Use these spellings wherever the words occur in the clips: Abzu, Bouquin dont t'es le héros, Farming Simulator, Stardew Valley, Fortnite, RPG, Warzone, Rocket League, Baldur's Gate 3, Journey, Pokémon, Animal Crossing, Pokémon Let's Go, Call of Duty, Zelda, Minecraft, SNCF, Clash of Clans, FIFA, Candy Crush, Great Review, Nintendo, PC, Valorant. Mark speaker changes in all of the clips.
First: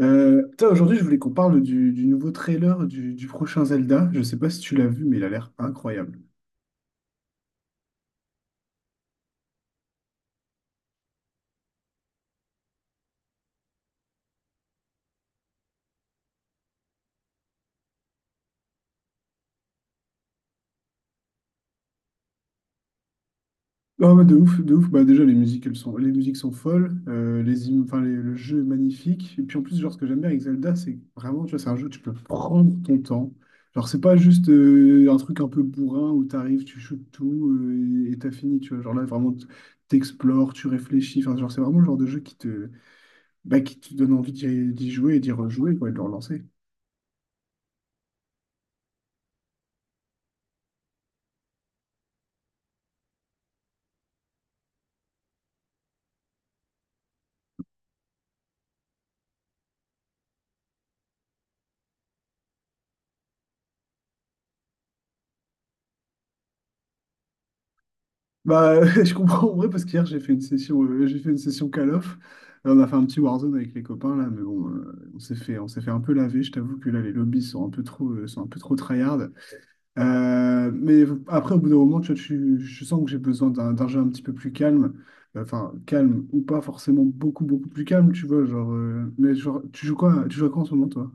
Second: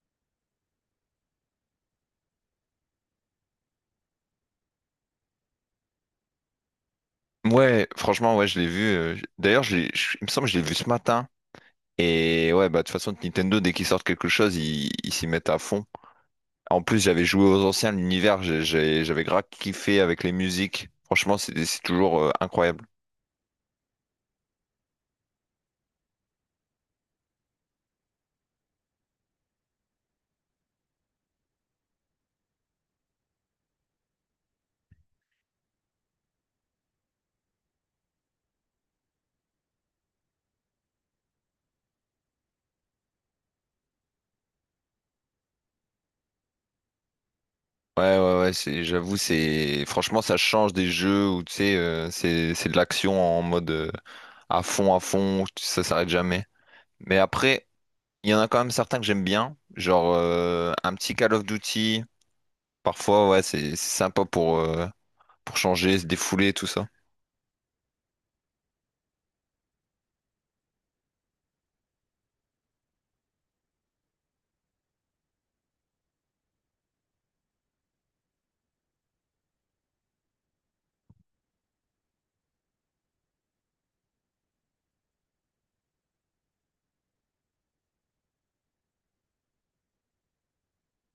Speaker 1: Aujourd'hui, je voulais qu'on parle du nouveau trailer du prochain Zelda. Je sais pas si tu l'as vu, mais il a l'air incroyable.
Speaker 2: Ouais, franchement, ouais, je l'ai vu. D'ailleurs, il me semble que je l'ai vu ce matin. Et ouais, bah de toute façon, Nintendo, dès qu'ils sortent quelque chose, ils s'y mettent à fond. En plus, j'avais joué aux anciens, l'univers, j'avais grave kiffé avec les musiques. Franchement, c'est toujours incroyable.
Speaker 1: Non, mais de ouf, de ouf. Bah, déjà, les musiques, les musiques sont folles. Les, im- enfin, les- Le jeu est magnifique. Et puis, en plus, genre, ce que j'aime bien avec Zelda, c'est que vraiment, tu vois, c'est un jeu où tu peux prendre ton temps. Genre, c'est pas juste un truc un peu bourrin où t'arrives, tu shootes tout et t'as fini, tu vois. Genre là, vraiment, t'explores, tu réfléchis. Enfin, genre, c'est vraiment le genre de jeu bah, qui te donne envie d'y jouer et d'y rejouer, quoi, et de le relancer.
Speaker 2: Ouais, ouais, ouais, c'est, j'avoue, c'est, franchement, ça change des jeux où, tu sais, c'est de l'action en mode à fond, ça s'arrête jamais. Mais après, il y en a quand même certains que j'aime bien, genre un petit Call of Duty. Parfois, ouais, c'est sympa pour changer, se défouler, tout ça.
Speaker 1: Bah, je comprends en vrai parce qu'hier j'ai fait une session Call of. Là, on a fait un petit Warzone avec les copains là, mais bon, on s'est fait un peu laver. Je t'avoue que là, les lobbies sont un peu trop, sont un peu trop tryhard. Mais après, au bout d'un moment, tu vois, je sens que j'ai besoin d'un jeu un petit peu plus calme. Enfin, calme ou pas forcément beaucoup, beaucoup plus calme, tu vois. Tu joues à quoi en ce moment, toi?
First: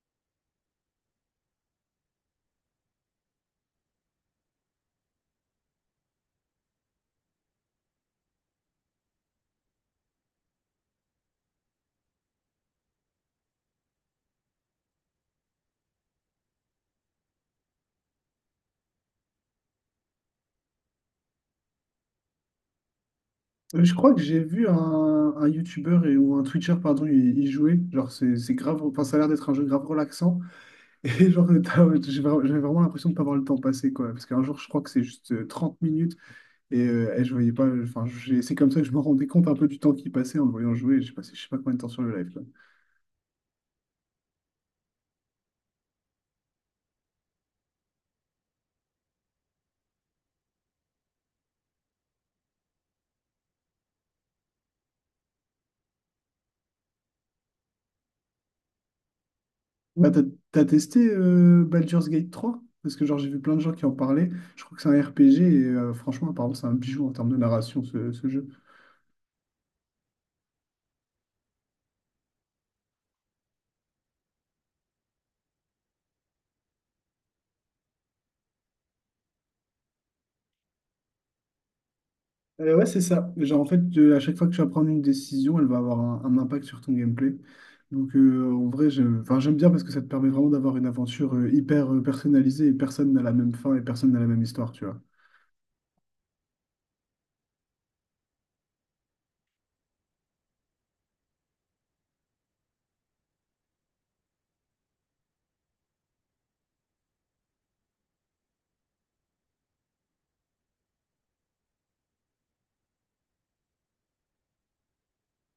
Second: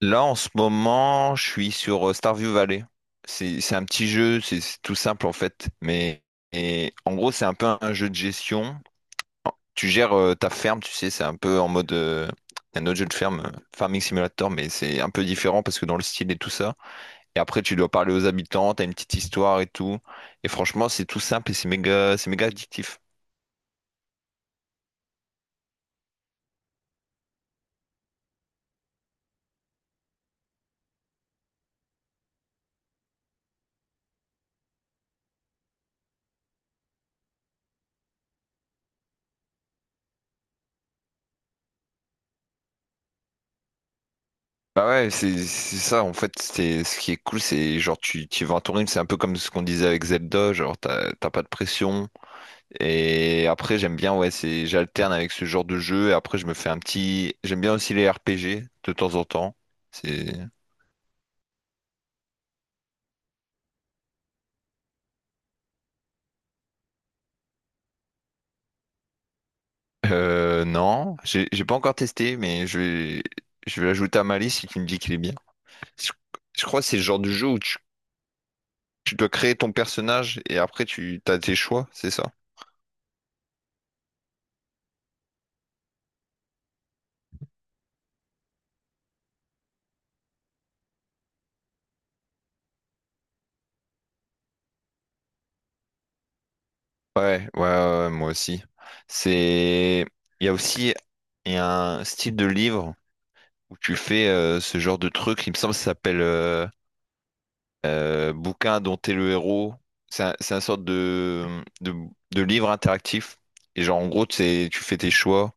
Speaker 2: Là, en ce moment, je suis sur Starview Valley. C'est un petit jeu, c'est tout simple en fait. Mais et, en gros, c'est un peu un jeu de gestion. Tu gères ta ferme, tu sais, c'est un peu en mode un autre jeu de ferme, Farming Simulator, mais c'est un peu différent parce que dans le style et tout ça. Et après, tu dois parler aux habitants, t'as une petite histoire et tout. Et franchement, c'est tout simple et c'est méga addictif.
Speaker 1: Je crois que j'ai vu un YouTuber ou un Twitcher, pardon, y jouer. Genre, ça a l'air d'être un jeu grave relaxant. Et genre, j'avais vraiment l'impression de pas voir le temps passer, quoi. Parce qu'un jour, je crois que c'est juste 30 minutes et je voyais pas. C'est comme ça que je me rendais compte un peu du temps qui passait en le voyant jouer. J'ai passé je sais pas combien de temps sur le live, quoi.
Speaker 2: Bah ouais, c'est ça, en fait, c'est ce qui est cool, c'est genre tu, tu vas en tourner, c'est un peu comme ce qu'on disait avec Zelda, genre t'as pas de pression. Et après j'aime bien, ouais, c'est j'alterne avec ce genre de jeu, et après je me fais un petit. J'aime bien aussi les RPG de temps en temps.
Speaker 1: Là, t'as,
Speaker 2: C'est.
Speaker 1: T'as testé Baldur's Gate 3? Parce que, genre, j'ai vu plein de gens qui en parlaient. Je crois que c'est un RPG et franchement, apparemment, c'est un bijou en termes de narration, ce jeu.
Speaker 2: Non, j'ai pas encore testé, mais je vais l'ajouter à ma liste si tu me dis qu'il est bien. Je, je crois que c'est le genre de jeu où tu dois créer ton personnage et après tu as tes choix, c'est ça?
Speaker 1: Ouais, c'est ça. Genre, en fait, à chaque fois que tu vas prendre une décision, elle va avoir un impact sur ton gameplay. Donc, en vrai, j'aime bien parce que ça te permet vraiment d'avoir une aventure hyper personnalisée et personne n'a la même fin et personne n'a la même histoire, tu vois.
Speaker 2: Ouais, ouais, ouais, ouais, moi aussi. C'est, il y a aussi il y a un style de livre où tu fais ce genre de truc. Il me semble que ça s'appelle Bouquin dont t'es le héros. C'est un sorte de, de livre interactif. Et genre en gros, c'est tu fais tes choix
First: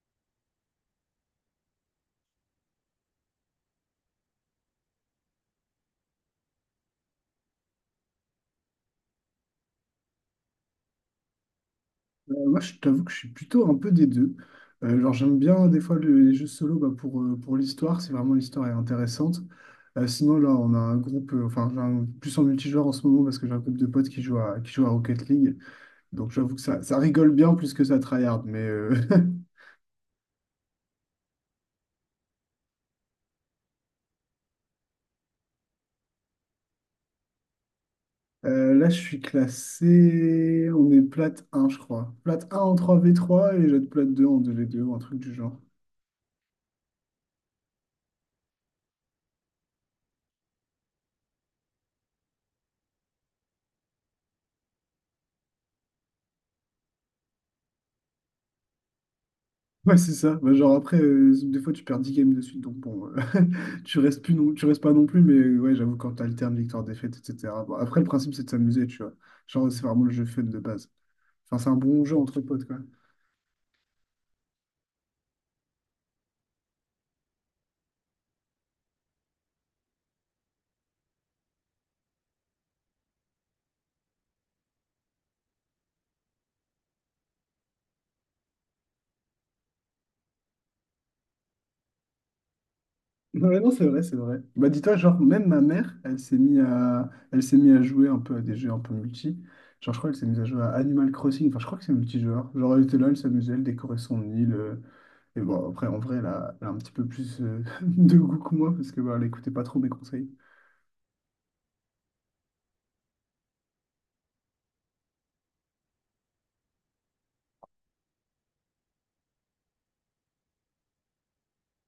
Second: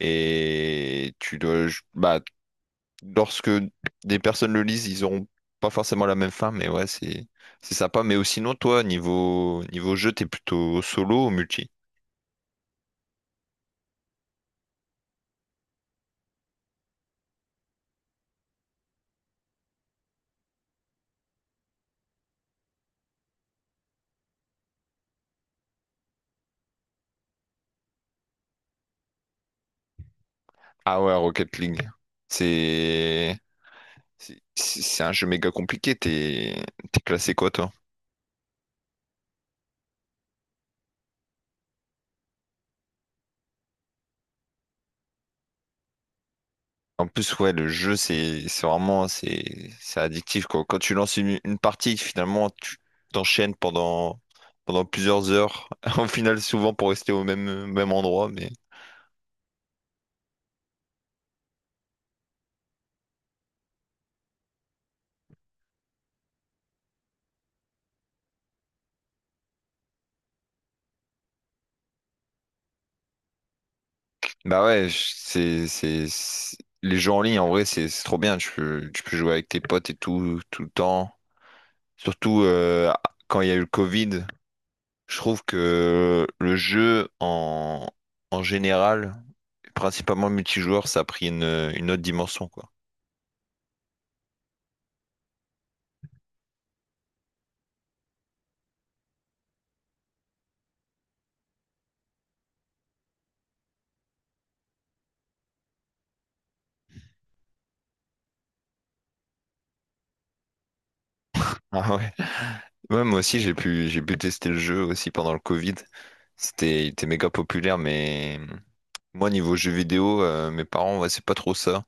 Speaker 2: et tu dois, bah lorsque des personnes le lisent, ils auront pas forcément la même fin, mais ouais, c'est sympa. Mais aussi sinon, toi, niveau jeu, t'es plutôt solo ou multi?
Speaker 1: Moi, je t'avoue que je suis plutôt un peu des deux. Genre, j'aime bien des fois les jeux solo bah, pour l'histoire, si vraiment l'histoire est intéressante. Sinon, là, on a un groupe, enfin, j'ai un- plus en multijoueur en ce moment parce que j'ai un groupe de potes qui jouent à Rocket League. Donc j'avoue que ça rigole bien plus que ça tryhard, mais
Speaker 2: Ah ouais, Rocket League. C'est c'est un jeu méga compliqué. T'es classé quoi, toi?
Speaker 1: là je suis classé, on est plate un je crois. Plate un en 3 v trois et j'être plate 2 en 2v2 ou un truc du genre.
Speaker 2: En plus, ouais, le jeu, c'est vraiment c'est addictif quoi. Quand tu lances une partie, finalement, tu t'enchaînes pendant plusieurs heures. Au final, souvent pour rester au même endroit, mais
Speaker 1: Ouais c'est ça. Bah, genre après des fois tu perds 10 games de suite donc bon, tu restes plus non, tu restes pas non plus mais ouais j'avoue quand t'alternes victoire-défaite etc. Bon, après le principe c'est de s'amuser tu vois, genre c'est vraiment le jeu fun de base. Enfin c'est un bon jeu entre potes quoi.
Speaker 2: bah ouais, les jeux en ligne, en vrai, c'est trop bien. Tu peux jouer avec tes potes et tout, tout le temps. Surtout quand il y a eu le Covid, je trouve que le jeu en, en général, principalement le multijoueur, ça a pris une autre dimension, quoi.
Speaker 1: Non, mais non, c'est vrai, c'est vrai. Bah, dis-toi, genre, même ma mère, elle s'est mise à... elle s'est mise à jouer un peu à des jeux un peu multi. Genre, je crois qu'elle s'est mise à jouer à Animal Crossing. Enfin, je crois que c'est multijoueur. Genre, elle était là, elle s'amusait, elle décorait son île. Et bon, après, en vrai, elle a un petit peu plus de goût que moi parce que bah, elle écoutait pas trop mes conseils.
Speaker 2: Ah ouais. Ouais, moi aussi, j'ai pu tester le jeu aussi pendant le Covid. C'était, il était méga populaire, mais. Moi, niveau jeux vidéo, mes parents, ouais, c'est pas trop ça.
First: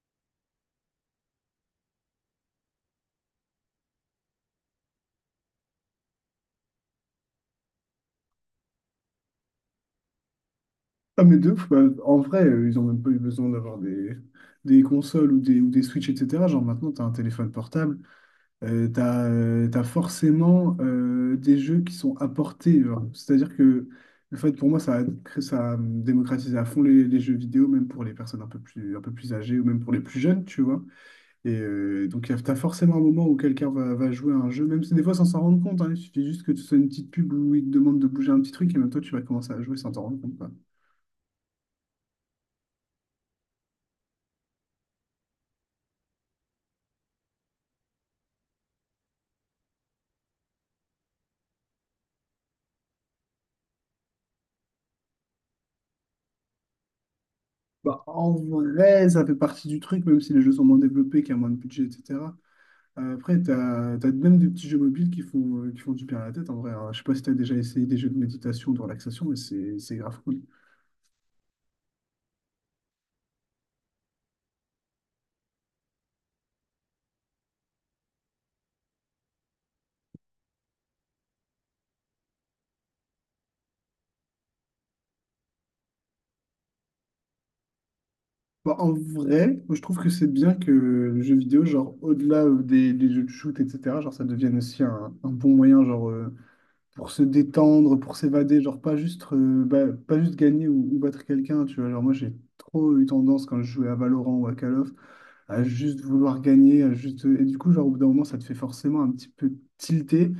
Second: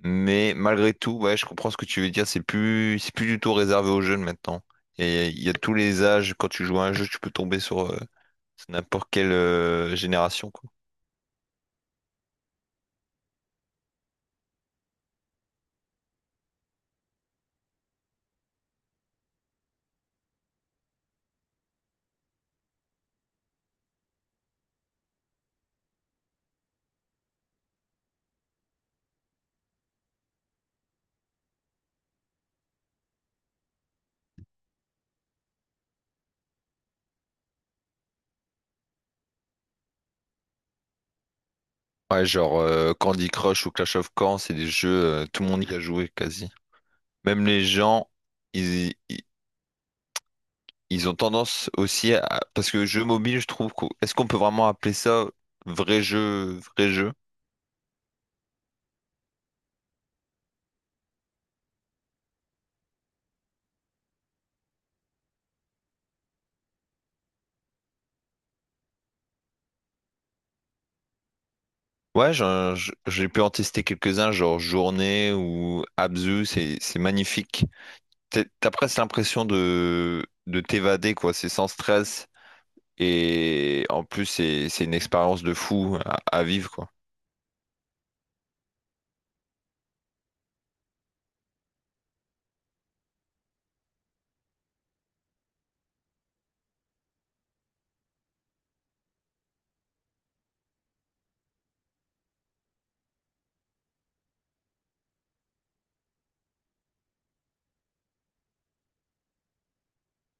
Speaker 2: Mais malgré tout, ouais, je comprends ce que tu veux dire. C'est plus du tout réservé aux jeunes maintenant. Et il y a tous les âges. Quand tu joues à un jeu, tu peux tomber sur, sur n'importe quelle génération, quoi.
Speaker 1: Ah, mais deux, En vrai, ils ont même pas eu besoin d'avoir des consoles ou ou des Switch, etc. Genre, maintenant, t'as un téléphone portable. T'as forcément des jeux qui sont apportés, genre. C'est-à-dire que le fait, pour moi, ça a démocratisé à fond les jeux vidéo, même pour les personnes un peu plus âgées ou même pour les plus jeunes, tu vois. Et donc, t'as forcément un moment où va jouer à un jeu, même si des fois, sans s'en rendre compte, hein. Il suffit juste que tu sois une petite pub où il te demande de bouger un petit truc et même toi, tu vas commencer à jouer sans t'en rendre compte, quoi.
Speaker 2: Ouais, genre Candy Crush ou Clash of Clans, c'est des jeux, tout le monde y a joué quasi. Même les gens, ils, ils, ils ont tendance aussi à... Parce que jeu mobile, je trouve... qu'au- est-ce qu'on peut vraiment appeler ça vrai jeu, vrai jeu?
Speaker 1: Bah, en vrai, ça fait partie du truc, même si les jeux sont moins développés, qu'il y a moins de budget, etc. Après, tu as, même des petits jeux mobiles qui font du bien à la tête, en vrai, hein. Je sais pas si tu as déjà essayé des jeux de méditation, de relaxation, mais c'est grave cool.
Speaker 2: Ouais, j'ai pu en tester quelques-uns, genre Journée ou Abzu, c'est magnifique. T'as presque l'impression de t'évader, quoi. C'est sans stress. Et en plus, c'est une expérience de fou à vivre, quoi.
Speaker 1: Bah, en vrai, moi, je trouve que c'est bien que le jeu vidéo, genre, au-delà des jeux de shoot, etc., genre, ça devienne aussi un bon moyen, pour se détendre, pour s'évader, genre, pas juste gagner ou battre quelqu'un, tu vois. Genre, moi, j'ai trop eu tendance, quand je jouais à Valorant ou à Call of, à juste vouloir gagner, à juste... Et du coup, genre, au bout d'un moment, ça te fait forcément un petit peu tilter.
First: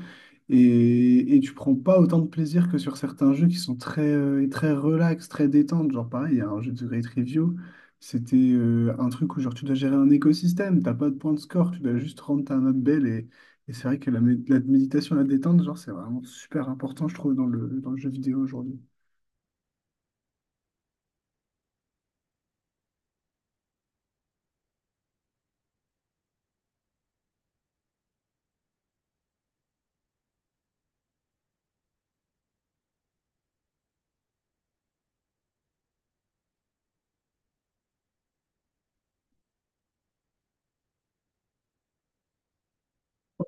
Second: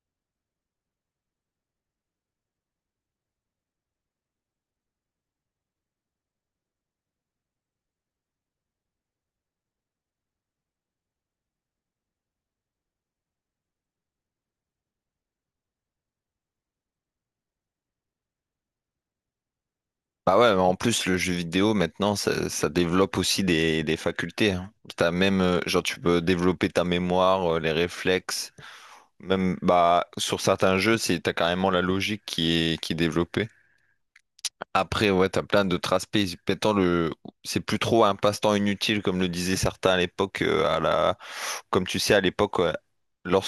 Speaker 1: Et tu prends pas autant de plaisir que sur certains jeux qui sont très, très relax, très détente. Genre pareil, il y a un jeu de Great Review, c'était un truc où genre tu dois gérer un écosystème, t'as pas de point de score, tu dois juste rendre ta note belle. Et c'est vrai que la méditation, la détente, genre c'est vraiment super important, je trouve, dans dans le jeu vidéo aujourd'hui.
Speaker 2: Bah ouais, mais en plus, le jeu vidéo, maintenant, ça développe aussi des facultés, hein. T'as même, genre, tu peux développer ta mémoire, les réflexes. Même, bah, sur certains jeux, c'est, t'as carrément la logique qui est développée. Après, ouais, t'as plein d'autres aspects. Maintenant, le... c'est plus trop un passe-temps inutile, comme le disaient certains à l'époque. À la... comme tu sais, à l'époque,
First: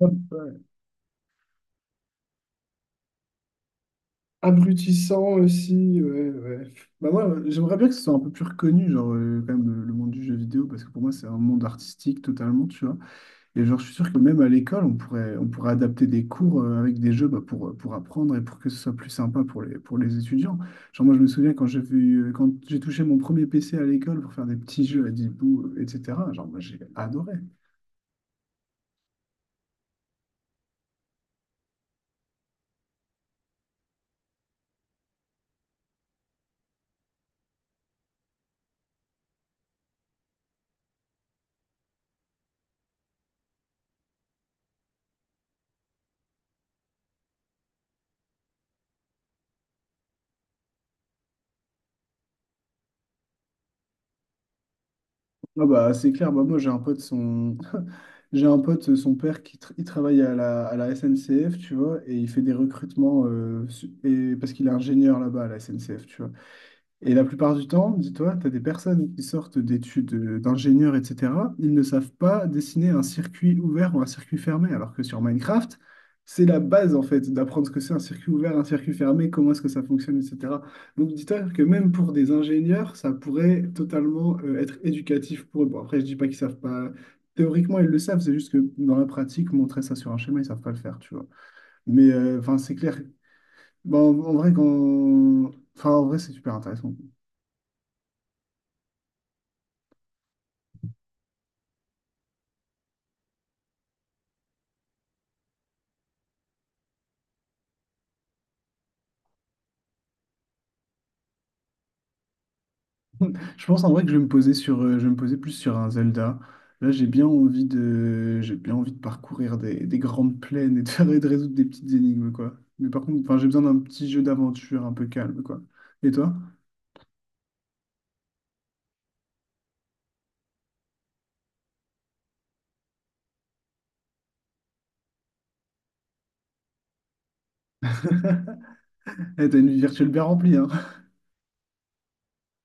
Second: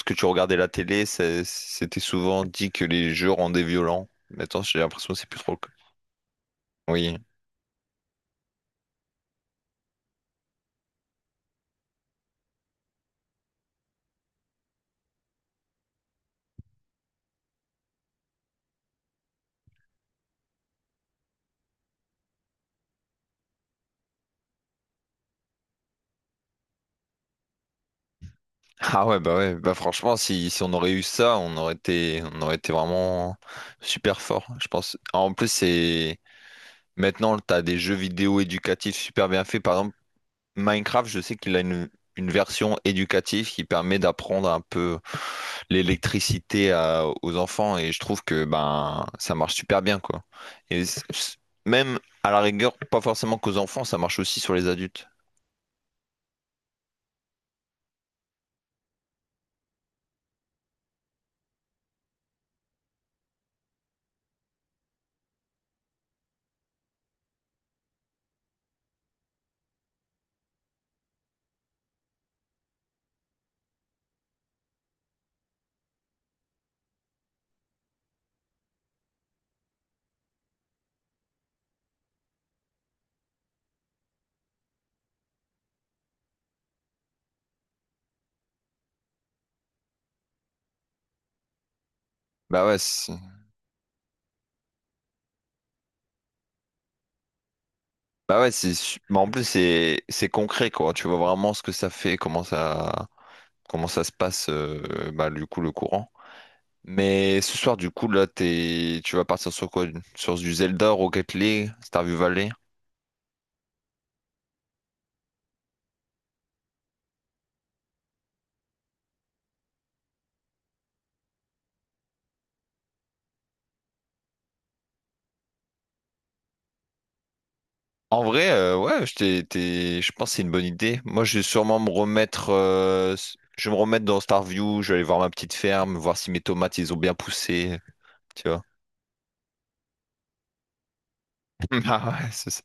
Speaker 1: Ouais,
Speaker 2: tu regardais
Speaker 1: ouais.
Speaker 2: la télé, c'était souvent dit que les jeux rendaient violents. Maintenant, j'ai l'impression que c'est
Speaker 1: Abrutissant
Speaker 2: plus trop le cas.
Speaker 1: aussi, ouais, ouais. Bah
Speaker 2: Oui.
Speaker 1: moi, j'aimerais bien que ce soit un peu plus reconnu, genre quand même le monde du jeu vidéo, parce que pour moi c'est un monde artistique totalement, tu vois. Et genre, je suis sûr que même à l'école, on pourrait adapter des cours avec des jeux bah, pour apprendre et pour que ce soit plus sympa pour pour les étudiants. Genre, moi, je me souviens quand j'ai vu, quand j'ai touché mon premier PC à l'école pour faire des petits jeux à 10 bouts, etc. Genre, moi, j'ai adoré.
Speaker 2: Ah ouais, bah franchement, si, si on aurait eu ça, on aurait été vraiment super fort, je pense. En plus, c'est maintenant, t'as des jeux vidéo éducatifs super bien faits. Par exemple, Minecraft, je sais qu'il a une version éducative qui permet d'apprendre un peu l'électricité aux enfants et je trouve que ben ça marche super bien quoi. Et même à la rigueur, pas forcément qu'aux enfants, ça marche aussi sur les adultes.
Speaker 1: Ah bah, c'est clair, bah, moi, j'ai un pote, son... j'ai un pote, son père, il travaille à à la SNCF, tu vois, et il fait des recrutements parce qu'il est ingénieur là-bas à la SNCF, tu vois. Et la plupart du temps, dis-toi, tu as des personnes qui sortent d'études d'ingénieurs, etc. Ils ne savent pas dessiner un circuit ouvert ou un circuit fermé, alors que sur Minecraft, c'est la base en fait d'apprendre ce que c'est un circuit ouvert, un circuit fermé, comment est-ce que ça fonctionne, etc. Donc dis-toi que même pour des ingénieurs, ça pourrait totalement être éducatif pour eux. Bon, après, je dis pas qu'ils savent pas. Théoriquement, ils le savent, c'est juste que dans la pratique, montrer ça sur un schéma, ils savent pas le faire, tu vois. Mais
Speaker 2: Bah
Speaker 1: c'est
Speaker 2: ouais,
Speaker 1: clair.
Speaker 2: c'est-
Speaker 1: Bon, en en vrai, quand... En vrai, c'est super intéressant.
Speaker 2: Bah ouais, mais en plus c'est concret quoi. Tu vois vraiment ce que ça fait, comment ça se passe bah, du coup le courant. Mais ce soir du coup là t'es tu vas partir sur quoi? Sur du Zelda, Rocket League, Stardew Valley?
Speaker 1: Je pense en vrai que je vais me poser sur, je vais me poser plus sur un Zelda. Là, j'ai bien envie de parcourir des grandes plaines et de, et de résoudre des petites énigmes, quoi. Mais par contre, enfin, j'ai besoin d'un petit jeu d'aventure un peu calme, quoi. Et toi?
Speaker 2: En vrai, ouais, je pense que c'est une bonne idée. Moi, je vais sûrement me remettre, je vais me remettre dans Starview, je vais aller voir ma petite ferme, voir si mes tomates, ils ont bien poussé, tu vois.
Speaker 1: Eh, t'as une vie virtuelle bien remplie, hein.
Speaker 2: Ah ouais, c'est ça.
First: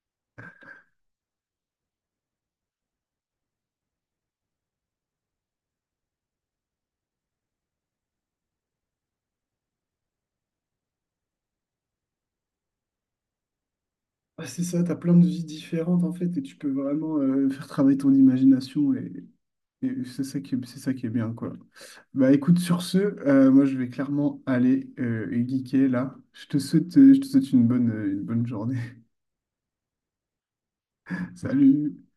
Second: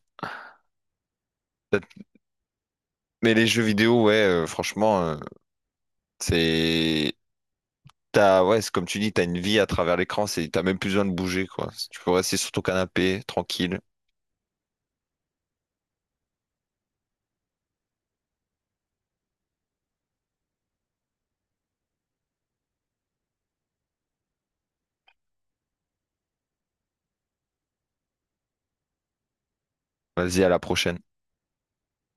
Speaker 2: Mais les jeux vidéo, ouais, franchement, c'est, t'as, ouais, c'est comme tu dis, t'as une vie à travers l'écran, c'est, t'as même plus besoin de bouger, quoi. Tu peux rester sur ton canapé, tranquille.
Speaker 1: Ah, c'est ça, t'as plein de vies différentes en fait, et tu peux vraiment faire travailler ton imagination et c'est ça qui est bien, quoi. Bah écoute, sur ce, moi je vais clairement aller geeker là. Je te souhaite une bonne journée.
Speaker 2: Vas-y, à la prochaine.
Speaker 1: Salut.